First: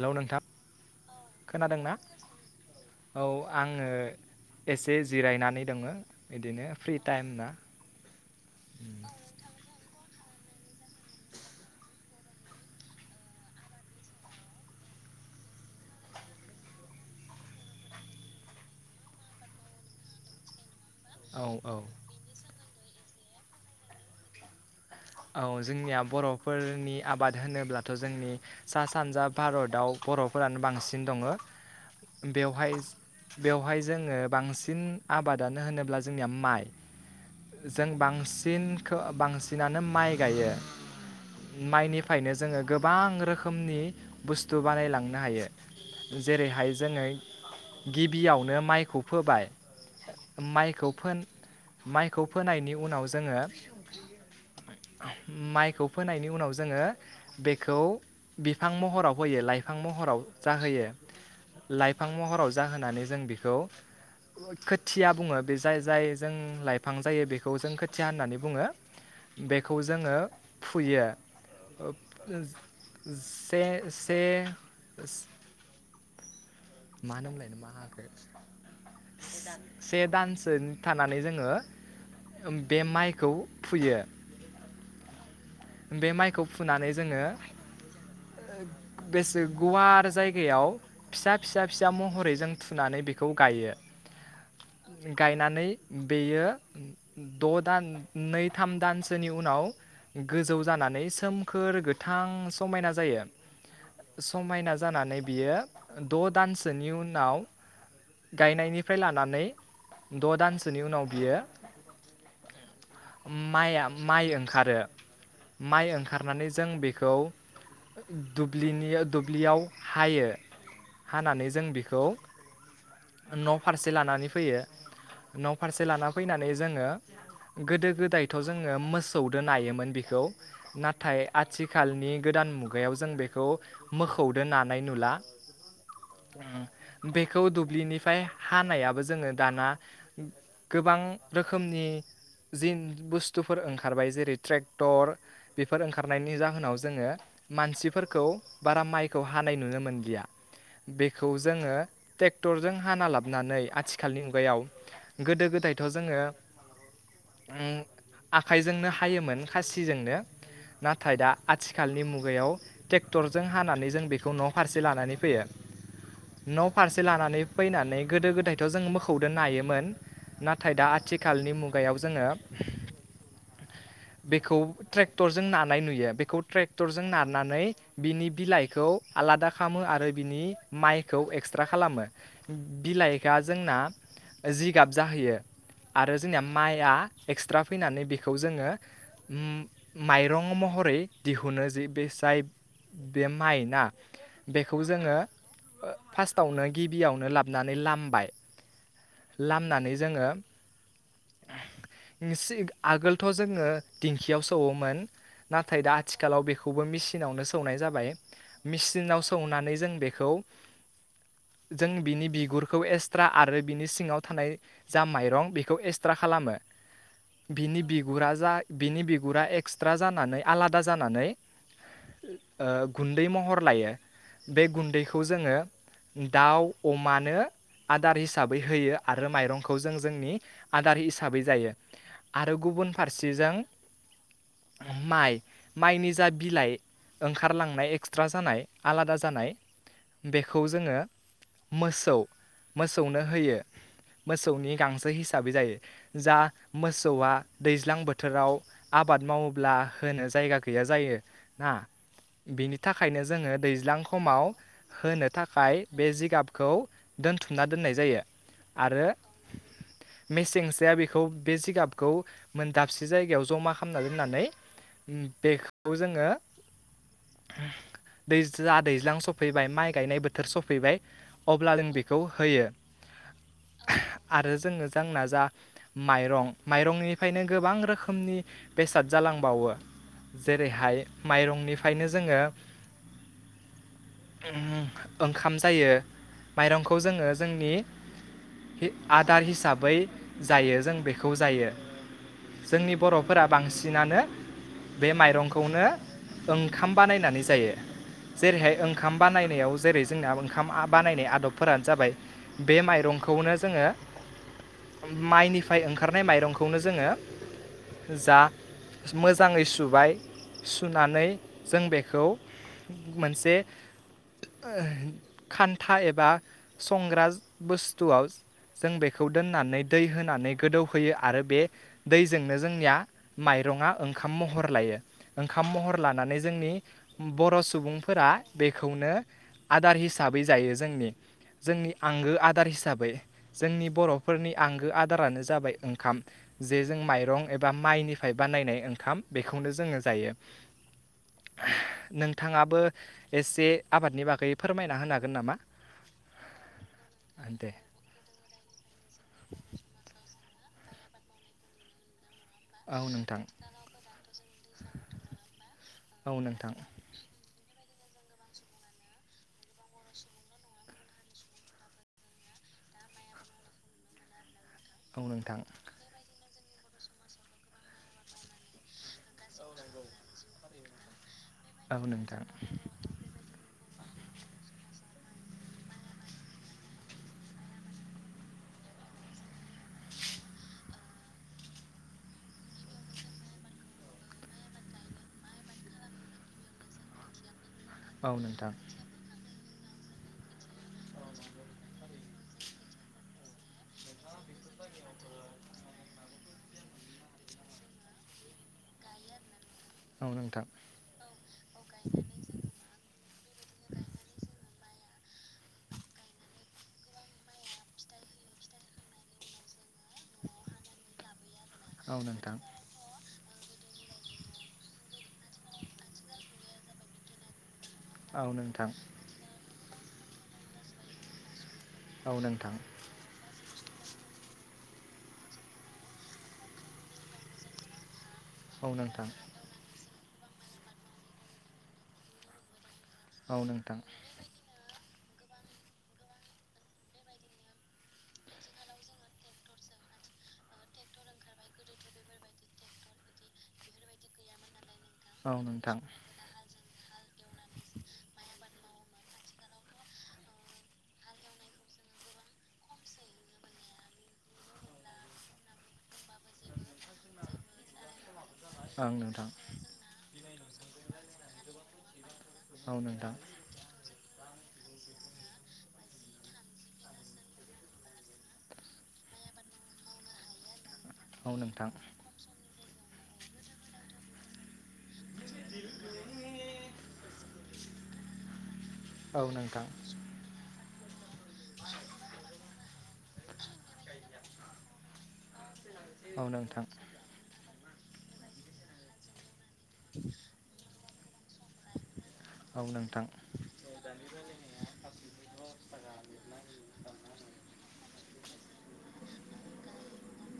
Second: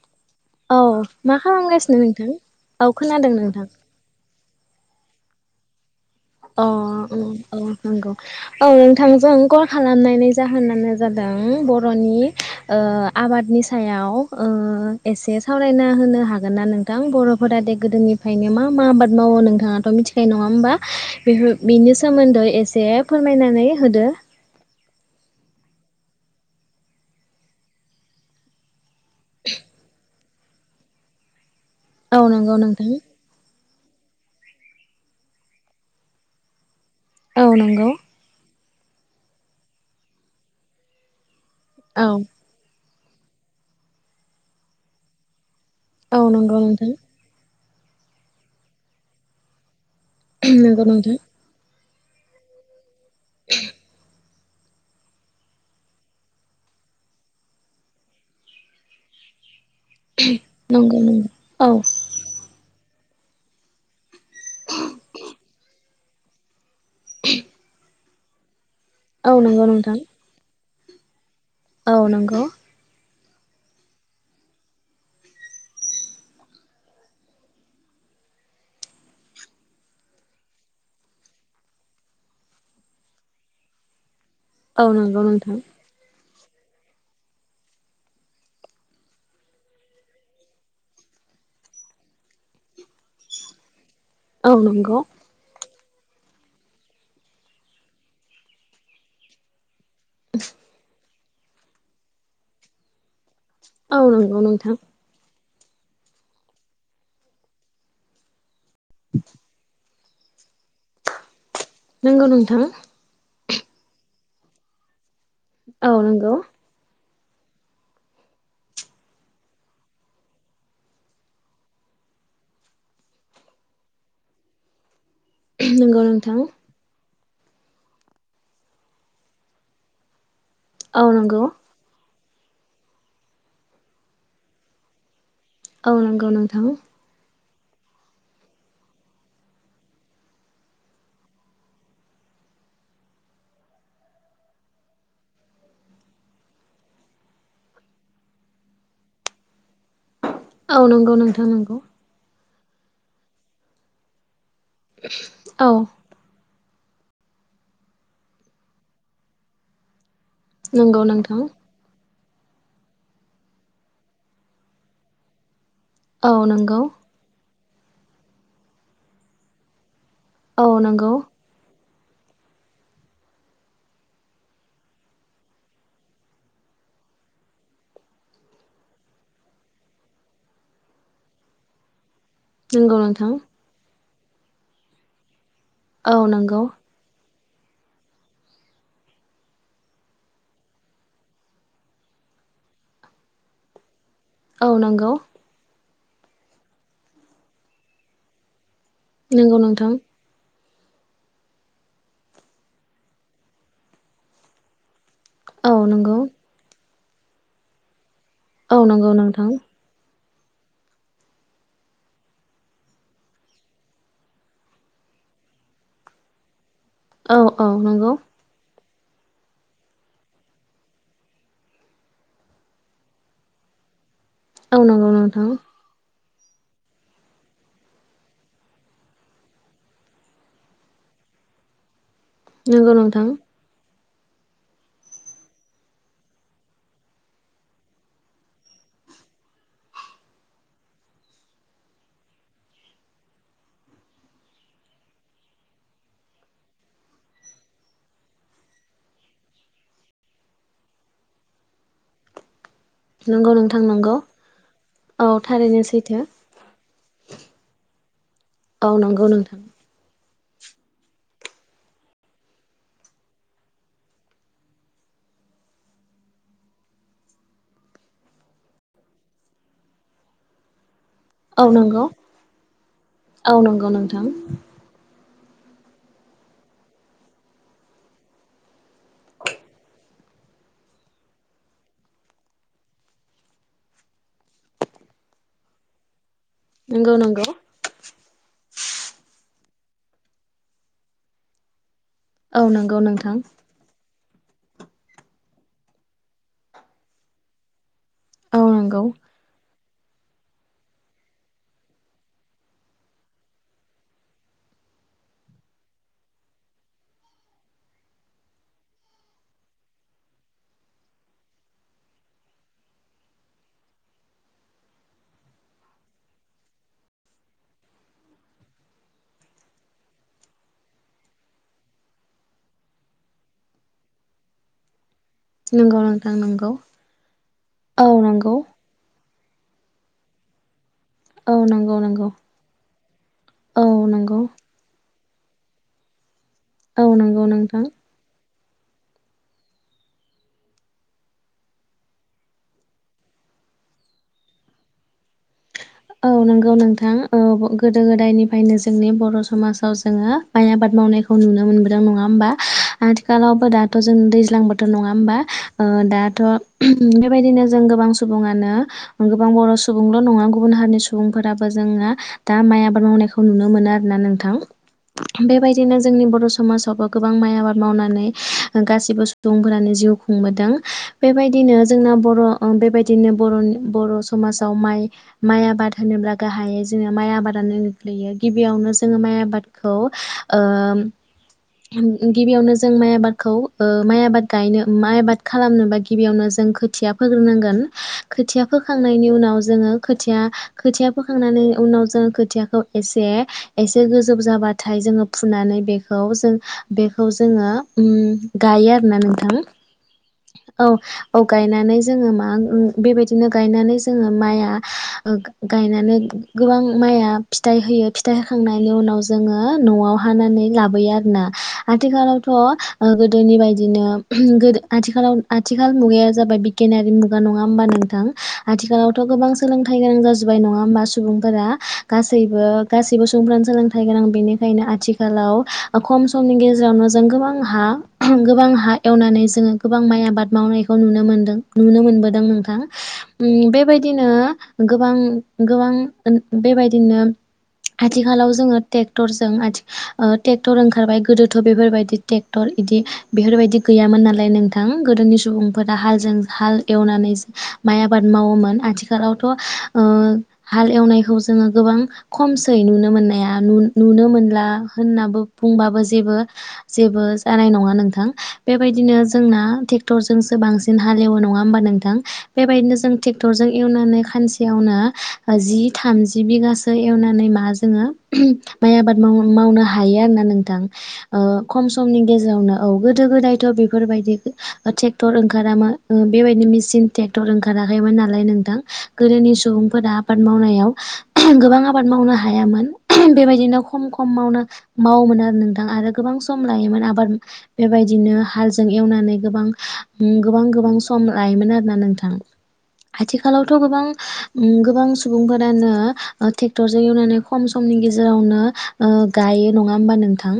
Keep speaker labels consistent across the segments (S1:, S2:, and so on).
S1: Hello नोंथां
S2: औ मा
S1: खोनादोंना
S2: खालामगासिनो नोंथां औ
S1: औ
S2: खोनादों नोंथां।
S1: आङो एसे जिरायनानै दोङो।
S2: अ ओम ओम नंगौ औ नोंथांजों कल खालामनायनि जाहोनानो जादों बर'नि ओ आबादनि सायाव ओ एसे सावरायना होनो हागोन्ना नोंथां बर'फोरा दे गोदोनिफ्रायनो मा मा आबाद मावो नोंथाङाथ' मिथिखायो नङा होमबा।
S1: औ
S2: बिफोर
S1: औ
S2: बिनि सोमोन्दै एसे फोरमायनानै होदो।
S1: औ जोंनिया बर'फोरनि आबाद होनोब्लाथ' जोंनि सा सानजा भारताव बर'फोरानो बांसिन दङो।
S2: औ नंगौ
S1: बेवहाय
S2: नोंथां
S1: बेवहाय जोङो बांसिन आबादानो होनोब्ला जोंनिया माइ।
S2: औ नंगौ
S1: जों बांसिन खो बांसिनानो नो माइ गायो।
S2: औ
S1: माइनिफ्रायनो जोङो गो गोबां रोखोमनि बुस्थु बानायलांनो हायो।
S2: औ नंगौ
S1: जेरैहाय
S2: नोंथां
S1: जोङो गिबियावनो माइखौ फोबाय
S2: नंगौ
S1: माइखौ
S2: नोंथां
S1: फोन माइखौ फोनायनि उनाव जोङो माइखौ फोनायनि उनाव जोङो बेखौ बिफां महराव होयो लाइ लाइफां महराव जाहोयो
S2: नंगौ नंगौ औ
S1: लाइफां महराव जाहोनानै जों बेखौ खोथिया बुङो बे जाय - जाय जों लाइफ बिफां जायो बेखौ जों खोथा खोथिया होननानै बुङो
S2: औ नंगौ
S1: बेखौ
S2: नोंथां
S1: जोङो फुयो [inaudible]
S2: औ नंगौ
S1: से-से मा होनोमोनलाय माहाखो से दानसो थानानै जोङो बे माइखौ फुयो
S2: औ नंगौ नोंथां
S1: बे माइखौ फुनानै जोङो बेसे गुवार जायगायाव फिसा - फिसा फिसा महरै जों फुनानै बेखौ गायो
S2: औ नंगौ
S1: गायनानै बेयो द' दान नै थाम दानसोनि उनाव गोजौ जानानै सोमखोर गोथां समायना जायो
S2: औ नंगौ
S1: समायना
S2: नोंथां
S1: जानानै बियो द' दानसोनि उनाव गायनायनि निफ्राय लानानै द' दानस बिनि उनाव बियो
S2: नंगौ नोंथां
S1: माइआ माइ ओंखारो माइ
S2: औ नंगौ
S1: ओंखारनानै जों बेखौ दुब्लिनि - दुब्लियाव हायो हानानै जों बेखौ न' फारसे लानानै फैयो न' फारसे
S2: नंगौ
S1: लाना
S2: नोंथां
S1: फैनानै जोङो गोदो- गोदायथ' जोङो मोसौदो नायोमोन बे खौ
S2: औ
S1: नाथाय
S2: नंगौ
S1: आथिखालनि गोदान मुगायाव जों बेखौ मोखौदो नानाय नुला
S2: औ नंगौ नोंथां
S1: खौ दुब्लिनिफ्राय हानायाबो जोङो दाना गोबां रोखोमनि जि बुस्थुफोर ओंखारबाय जेरै ट्रेक टर बेफोर ओंखारनायनि जाहोनाव जोङो मानसिफोरखौ बारा माइखौ हानाय नुनो मोनलिया
S2: औ नंगौ नोंथां नंगौ
S1: टेक्टरजों हाना लाबनानै आथिखालनि मुगायाव गोदो
S2: औ
S1: गोदायथ' जोङो ओम आखाइजोंनो हायोमोन। खासिजोंनो
S2: नंगौ
S1: नाथाय दा
S2: नोंथां
S1: आथिखालनि मु गायाव ट्रेक्टरजों हानानै जों बेखौ न' फारसे लानानै फैयो।
S2: औ
S1: न'
S2: नंगौ
S1: फारसे लानानै फैनानै गोदो गोदायथ' जोङो मोखौदो नायोमोन। नाथाय
S2: औ
S1: दा
S2: नंगौ
S1: आथिखालनि मुग गायाव जोङो बेखौ ट्रेक्टरजों नानाय नुयो बेखौ ट्रेक्टरजों नानानै बिनि बिलाइखौ आलादा खालामो आरो बिनि माइखौ एक्सट्रा खालामो।
S2: नंगौ नोंथां
S1: बिलाइखा जोंना जिगाब जाहैयो।
S2: औ
S1: आरो जोंनिया
S2: नंगौ
S1: माइआ एक्सट्रा फैनानै बेखौ जोङो उम माइरं महरै दिहुनो जाय बे माइ ना
S2: औ
S1: बेखौ
S2: नंगौ
S1: जोङो फार्स्टआवनो गिबियावनो लाबनानै लामबाय।
S2: नंगौ नोंथां
S1: लामनानै जोङो आगोलथ' जोङो दिंखियाव सौवोमोन।
S2: औ
S1: नाथाय दा
S2: नंगौ
S1: आथिखालाव बेखौबो मिसि सिनावनो सौनाय जाबाय।
S2: औ नंगौ
S1: मेचिनाव
S2: नोंथां
S1: सौनानै जों बेखौ जों बिनि बिगुरखौ एक्सट्रा आरो बिनि सिङाव थानाय जा माइरं बेखौ एक्सट्रा खालामो।
S2: औ औ
S1: बिनि
S2: नंगौ।
S1: बिगुरा जा बिनि बिगुरा एक्सट्रा जानानै आलादा जानानै ओ गुन्दै महर लायो। बे
S2: औ नंगौ
S1: गुन्दैखौ
S2: नोंथां
S1: जोङो दाउ अमानो आदार हिसाबै होयो आरो माइरंखौ जों जोंनि आदार हिसाबै जायो। आरो गुबुन
S2: नंगौ नोंथां
S1: फारसेजों माइ माइनि जा बिलाइ ओंखारलांनाय एक्सट्रा जानाय आलादा जानाय बेखौ जोङो मोसौ मोसौनो होयो मोसौनि गांसो हिसाबै जायो जा मोसौआ दैज्लां बोथोराव आबाद मावोब्ला होनो जायगा गैया जायो ना बिनि थाखायनो
S2: नंगौ
S1: जोङो
S2: नोंथां
S1: दैज्लां
S2: नंगौ
S1: खमाव होनो
S2: औ थारैनो
S1: थाखाय बे
S2: सैथो
S1: जिगाबखौ दोनथुमना दोननाय जायो
S2: औ
S1: आरो
S2: नंगौ नोंथां
S1: मेसेंसेआ बेखौ बे जिगाबखौ मोन दाबसे जायगायाव जमा खालामना दोननानै उम बेखौ जोङो दै जा दैज्लां सफैबाय माइ गायनाय बोथोर सफैबाय
S2: औ
S1: अब्ला जों
S2: नंगौ
S1: बेखौ होयो
S2: औ नंगौ नोंथां
S1: आरो जोङो जोंना जा माइरं माइरंनि फायनो बेनिनो गोबां रोखोमनि बेसाद जालांबावो जेरैहाय माइरंनिफ्रायनो जोङो ओंखाम जायो माइरंखौ
S2: नंगौ
S1: जोङो
S2: नंगौ
S1: जोंनि हि आदार हिसाब बै जायो जों बेखौ जायो
S2: औ
S1: जोंनि
S2: नंगौ नोंथां
S1: बर'फोरा बांसिनानो बे माइरंखौनो ओंखाम बानायनानै जायो
S2: औ
S1: जेरैहाय
S2: नंगौ
S1: ओंखाम बानायनायाव जेरै जोंना ओंखामा बानायनाय आदब फोरानो जाबाय़ बे माइरंखौनो जोङो माइनिफ्राय ओंखारनाय माइरंखौनो जोङो जा मोजाङै सुबाय सुनानै जों बेखौ मोनसे खान्था एबा संग्रास बुस्थुआव जों बेखौ दोननानै दै होनानै गोदौहोयो आरो बे दैजोंनो जोंनिया माइरङा ओंखाम महर लायो ओंखाम महर
S2: नंगौ नोंथां
S1: लानानै
S2: नंगौ
S1: जोंनि बर'
S2: औ
S1: सुबुंफोरा
S2: नंगौ
S1: बेखौनो आदार हिसाबै जायो जोंनि
S2: औ
S1: जोंनि
S2: नंगौ नंगौ
S1: आंगो आदार हिसाबै
S2: औ
S1: जोंनि
S2: नंगौ
S1: बर'फोरनि आंगो आद दारानो जाबाय ओंखाम जे जों
S2: औ नंगौ
S1: माइरं एबा
S2: नोंथां
S1: माइनिफायब बानायनाय ओंखाम बेखौनो जोङो जायो। नोंथाङाबो एसे आबादनि बागै फोरमायना होनो हागोन नामा?
S2: औ नंगौ नोंथां औ
S1: दे
S2: गोदो गोदायनिफ्रायनो जोंनि बर' समाजाव जोङो माइ आबाद मावनायखौ नुनो मोनबोदों नङा होमबा
S1: औ नोंथां
S2: आथिखालावबो दाथ' जों दैज्लांबोथोर नङा होमबा ओ दाथ'
S1: औ नोंथां
S2: बेबायदिनो जों गोबां सुबुङानो गोबां बर' सुबुंल' नङा गुबुन हारिनि सुबुंफोराबो जोंङा दा माइ आबाद मावनायखौ नुनो मोनो आरोना नोंथां
S1: औ नोंथां
S2: बेबायदिनो जोंनि बर' सु समाजावबो गोबां माइ आबाद मावनानै गासिबो सुबुंफोरानो जिउ खुंबोदों बेबायदिनो
S1: औ
S2: जोंना बर'
S1: नोंथां
S2: अ बेबायदिनो बर'नि बर' सु खमाजाव माइ माइ आबाद होनोब्ला गाहायै जोङो माइ आबादानो गोग्लैयो गिबियावनो जोङो माइ आबादखौ ओ गिबियावनो जों माइ आबादखौ ओ माइ आबाद गायनो माइ आबाद खालामनोबा गिबियावनो जों खोथिया फोग्रोनांगोन।
S1: औ
S2: खोथिया
S1: नोंथां
S2: फोखांनायनि उनाव जोङो खोथिया खोथिया फोखांनानै उनाव जोङो खोथियाखौ एसे एसे गोजौ जाबाथाय जोङो फुनानै बेखौ जों बेखौ जोङो उम गायो आरोना नोंथां
S1: औ नोंथां औ नोंथां
S2: औ औ गायनानै जोङो मा उम बेबायदिनो गायनानै जोङो माइआ गा-गायनानै गोबां माइया फिथाइ होयो फिथाइ होखांनायनि उनाव जोङो न'आव हानानै लाबोयो आरोना आथिखालावथ' ओ गोद गोदोनि बायदिनो गो आथिखालाव आथिखाल मुगाया जाबाय बिगियानारि मुगा नङा होमबा नोंथां
S1: औ नोंथां
S2: आथिालावथ' गोबां सो सोलोंथाइ गोनां जाजोबबाय नङा होमबा सुबुंफोरा
S1: औ
S2: गासैबो
S1: नोंथां
S2: गासैबो सुबुंफ्रानो सोलों फागोन आं बेनिखायनो आथिखालाव अ खम समनि गेजेरावनो जों गोबां हा गोबां
S1: औ
S2: हा
S1: नोंथां
S2: एवनानै जोङो गोबां माइया आबाद मावनायखौ नुनो मोनदों नुनो मोनबोदों नोंथां
S1: औ
S2: उम
S1: नोंथां औ
S2: बेबायदिनो गोबां गोबां बेबायदिनो आथिखालाव जोङो ट्रेक्टरजों ट्रेक्टर ओंखारबाय गोदोथ' बेफोरबायदि ट्रेक्टर इदि बेफोरबायदि गैयामोन नालाय नों गोदोनि सुबुंफोरा
S1: नोंथां
S2: हालजों हाल एवनानै माइ आबाद मावोमोन आथिखालाव थ ओ हाल एवनायखौ जोङो गोबां खमसै नुनो मोननाया नुनो मोनला होननाबो बुंबाबो जेबो जेबो जानाय नङा नोंथां बेबायदिनो जोंना ट्रेक्टरजोंसो बांसिन हालेवो नङा होमबा नोंथां बेबायदिनो जों ट्रेक्टरजों एवनानै सानसेयावनो जि थामजि बिगासो एवनानै मा जोङो माइ आबाद माव मावनो हायो आरोना नोंथां ओ खम समनि गेजेरावनो औ गोदो गोदायथ' बेफोरबायदि थ टेक्टर ओंखारामोन बेबायदि मेसिन ट्रेक्टर ओंखारा खाराखैमोन नालाय नोंथां गोदोनि सुबुंफोरा आबाद मावनायाव गोबां आबाद मावनो हायामोन बेबायदिनो खम खम मावनो मावोमोन आरो नोंथां आरो गोबां सम लायोमोन आबाद बेबायदिनो हालजों एवनानै गोबां गोबां गोबां सम लायोमोन आरोना नोंथां
S1: औ नोंथां
S2: आथिखालावथ' गोबां सुबुंफोरानो ट्रेक्टरजों एवनानै खमनि गेजेरावनो गायो नङा होमबा नोंथां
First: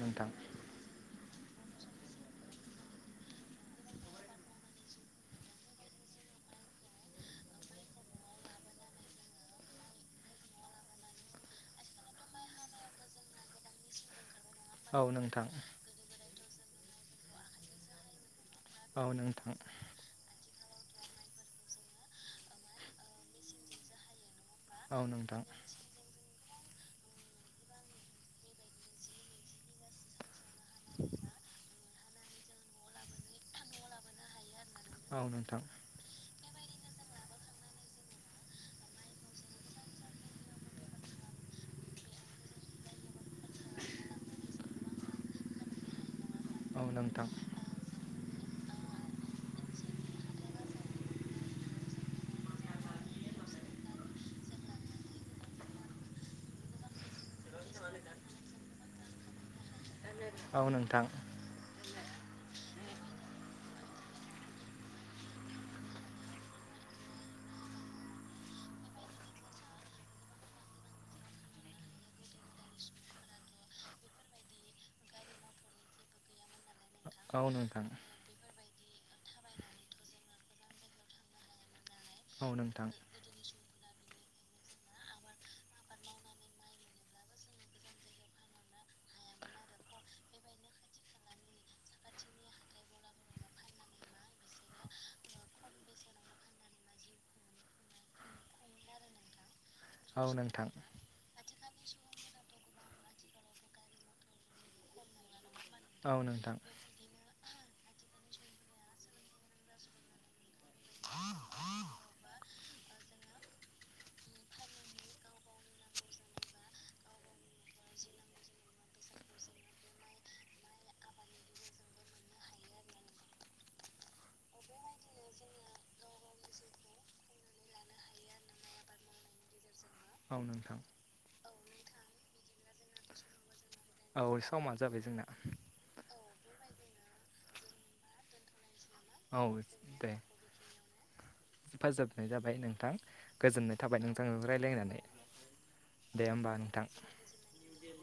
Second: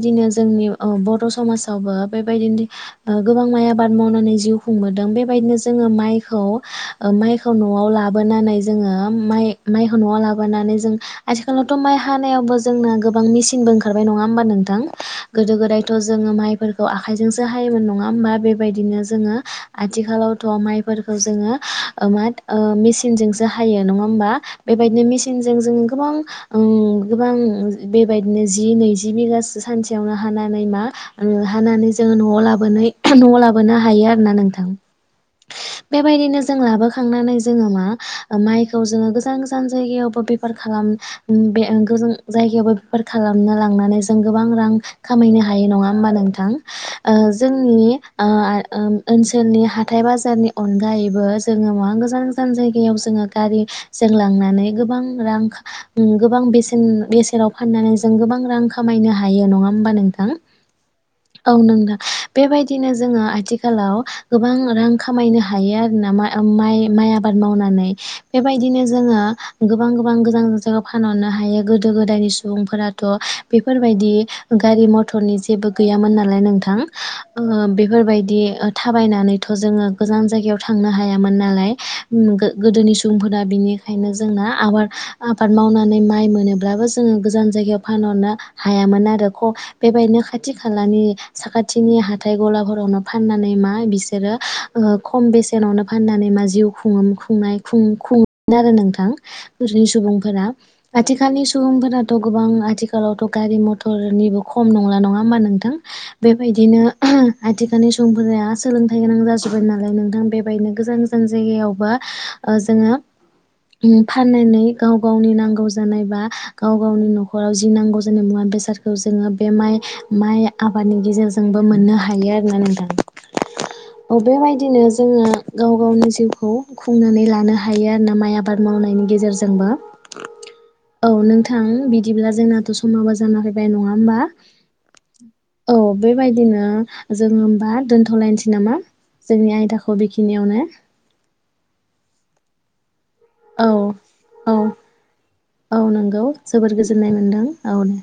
S1: नोंथां
S2: जोंनि बर' समाजावबो बेबायदिनो गोबां माइ आबाद मावनानै जिउ खुंबोदों बेबायदिनो जोङो माइखौ माइखौ न'आव लाबोनानै जोङो माइखौ न'आव लाबोनानै जों आथिखालावथ' माइ हानायावबो जोंना गोबां मेसिनबो ओंखारबाय नङा होमबा नों
S1: औ नोंथां औ
S2: गोदो
S1: नोंथां
S2: गोदायथ' जोङो माइ फोरखौ आखाइजोंसो हायोमोन नङा होमबा बे बेबायदिनो जोंङो
S1: औ नोंथां औ नोंथां
S2: आथिखालावथ' फोरखौ जोङो मा मेसिनजोंसो हायो नङा होमबा बेबायदिनो मेसिनजों जों गोबां गोबां बेबायदिनो जि नैजि बिगासो सानसेयावनो हानानै मा हानानै जोङो न'आव लाबोनाय न'आव लाबोनो हायो आरोना नोंथां
S1: औ
S2: बेबायदिनो जों लाबो खांनानै जोङो मा माइखौ जोङो गोजान गोजान जायगायावबो बेफार खालाम ओ बे गोजान जायगायावबो बेफार खालामनो लांनानै जों गोबां रां खामायनो हायो नङा होमबा नों थां
S1: नोंथां औ
S2: ओ
S1: नोंथां औ
S2: जोंनि ओ ओ ओनसोलनि हाथाइ बाजारनि अनगायैबो जोङो मा गोजान गोजान जायगायाव जोङो गारि जों लांनानै गोबां रां गोबां बेसेन बेसेनाव फाननानै जों गोबां रां खामायनो हायो नङा होमबा नोंथ थां
S1: नोंथां औ नोंथां औ नोंथां औ नोंथां औ नोंथां औ नोंथां औ नोंथां औ नोंथां
S2: औ नोंदां। बेबायदिनो जोङो आथिखालाव गोबां रां खामायनो हायो आरोना मा-माइ माइ आबाद मावनानै बेबायदिनो जोङो गोबां गोबां गोजान गोजानाव फानहरनो हायो। गोदो गोदायनि सुबुंफोराथ' बेफोरबायदि गारि मथरनि जेबो गैयामोन नालाय नोंथां।
S1: औ
S2: आङो
S1: नोंथां
S2: बेफोरबायदि ओ थाबायनानैथ' जोङो गोजान जायगायाव थांनो हायामोन नालाय ओम
S1: औ नोंथां
S2: गो-गोदोनि सुबुंफोरा बिनिखायनो जोंना आबाद आबाद मावनानै माइ मोनोब्लाबो जोङो गोजान जायगायाव फानहरनो हायामोन आरो ख बेबायदिनो खाथि खालानि साखाथिनि हाथाय ग'लाफोरावनो फाननानै मा बिसोरो ओ खम बेसेनावनो फाननानै मा जिउ खुंओन खुंनाय खु खुं आरो नोंथां नि सुबुंफोरा आथिखालनि सुबुंफोराथ' गोबां आथिखालावथ' गारि मथरनिबो खम नंला नङा होम्बा नोंथ थां बेबायदिनो आथि खालनि समफोरा सोलोंथाइ गोनां जाजोब्बाय नालाय नोंथां बेबायदिनो गोजान गोजान जायगायाव बा ओ जोङो फाननानै गाव गावनि नांगौ जानाय बा गाव गावनि न'खराव जि नांगौ जानाय मुवा बेसादखौ जोङो बे माइ माइ आबादनि गेजेरजोंबो मोननो हायो आरोना नोंथां। बेबायदिनो जोङो गाव गावनि जिउखौ खुंनानै लानो हायो आरो ना माइ आबाद मावनायनि गेजेरजोंबो
S1: औ नोंथां।
S2: थां बिदिब्ला जोंनाथ' समाबो जाना फै बाय नङा होम्बा
S1: औ समा जाबाय जोंना
S2: औ बे बायदिनो जोङो होमबा दोन्थ'लायनोसै नामा
S1: औ
S2: जोंनि आयदाखौ बेखिनियावनो
S1: हेफाजाबनाय जाबाय नोंथां
S2: औ
S1: गोजोननाय थाबाय नोंथां नोंथांजों
S2: औ
S1: राय्लायनानै
S2: औ नंगौ
S1: दे होमबा
S2: जोबोर
S1: नोंथां।
S2: गोजोननाय मोनदों औ दे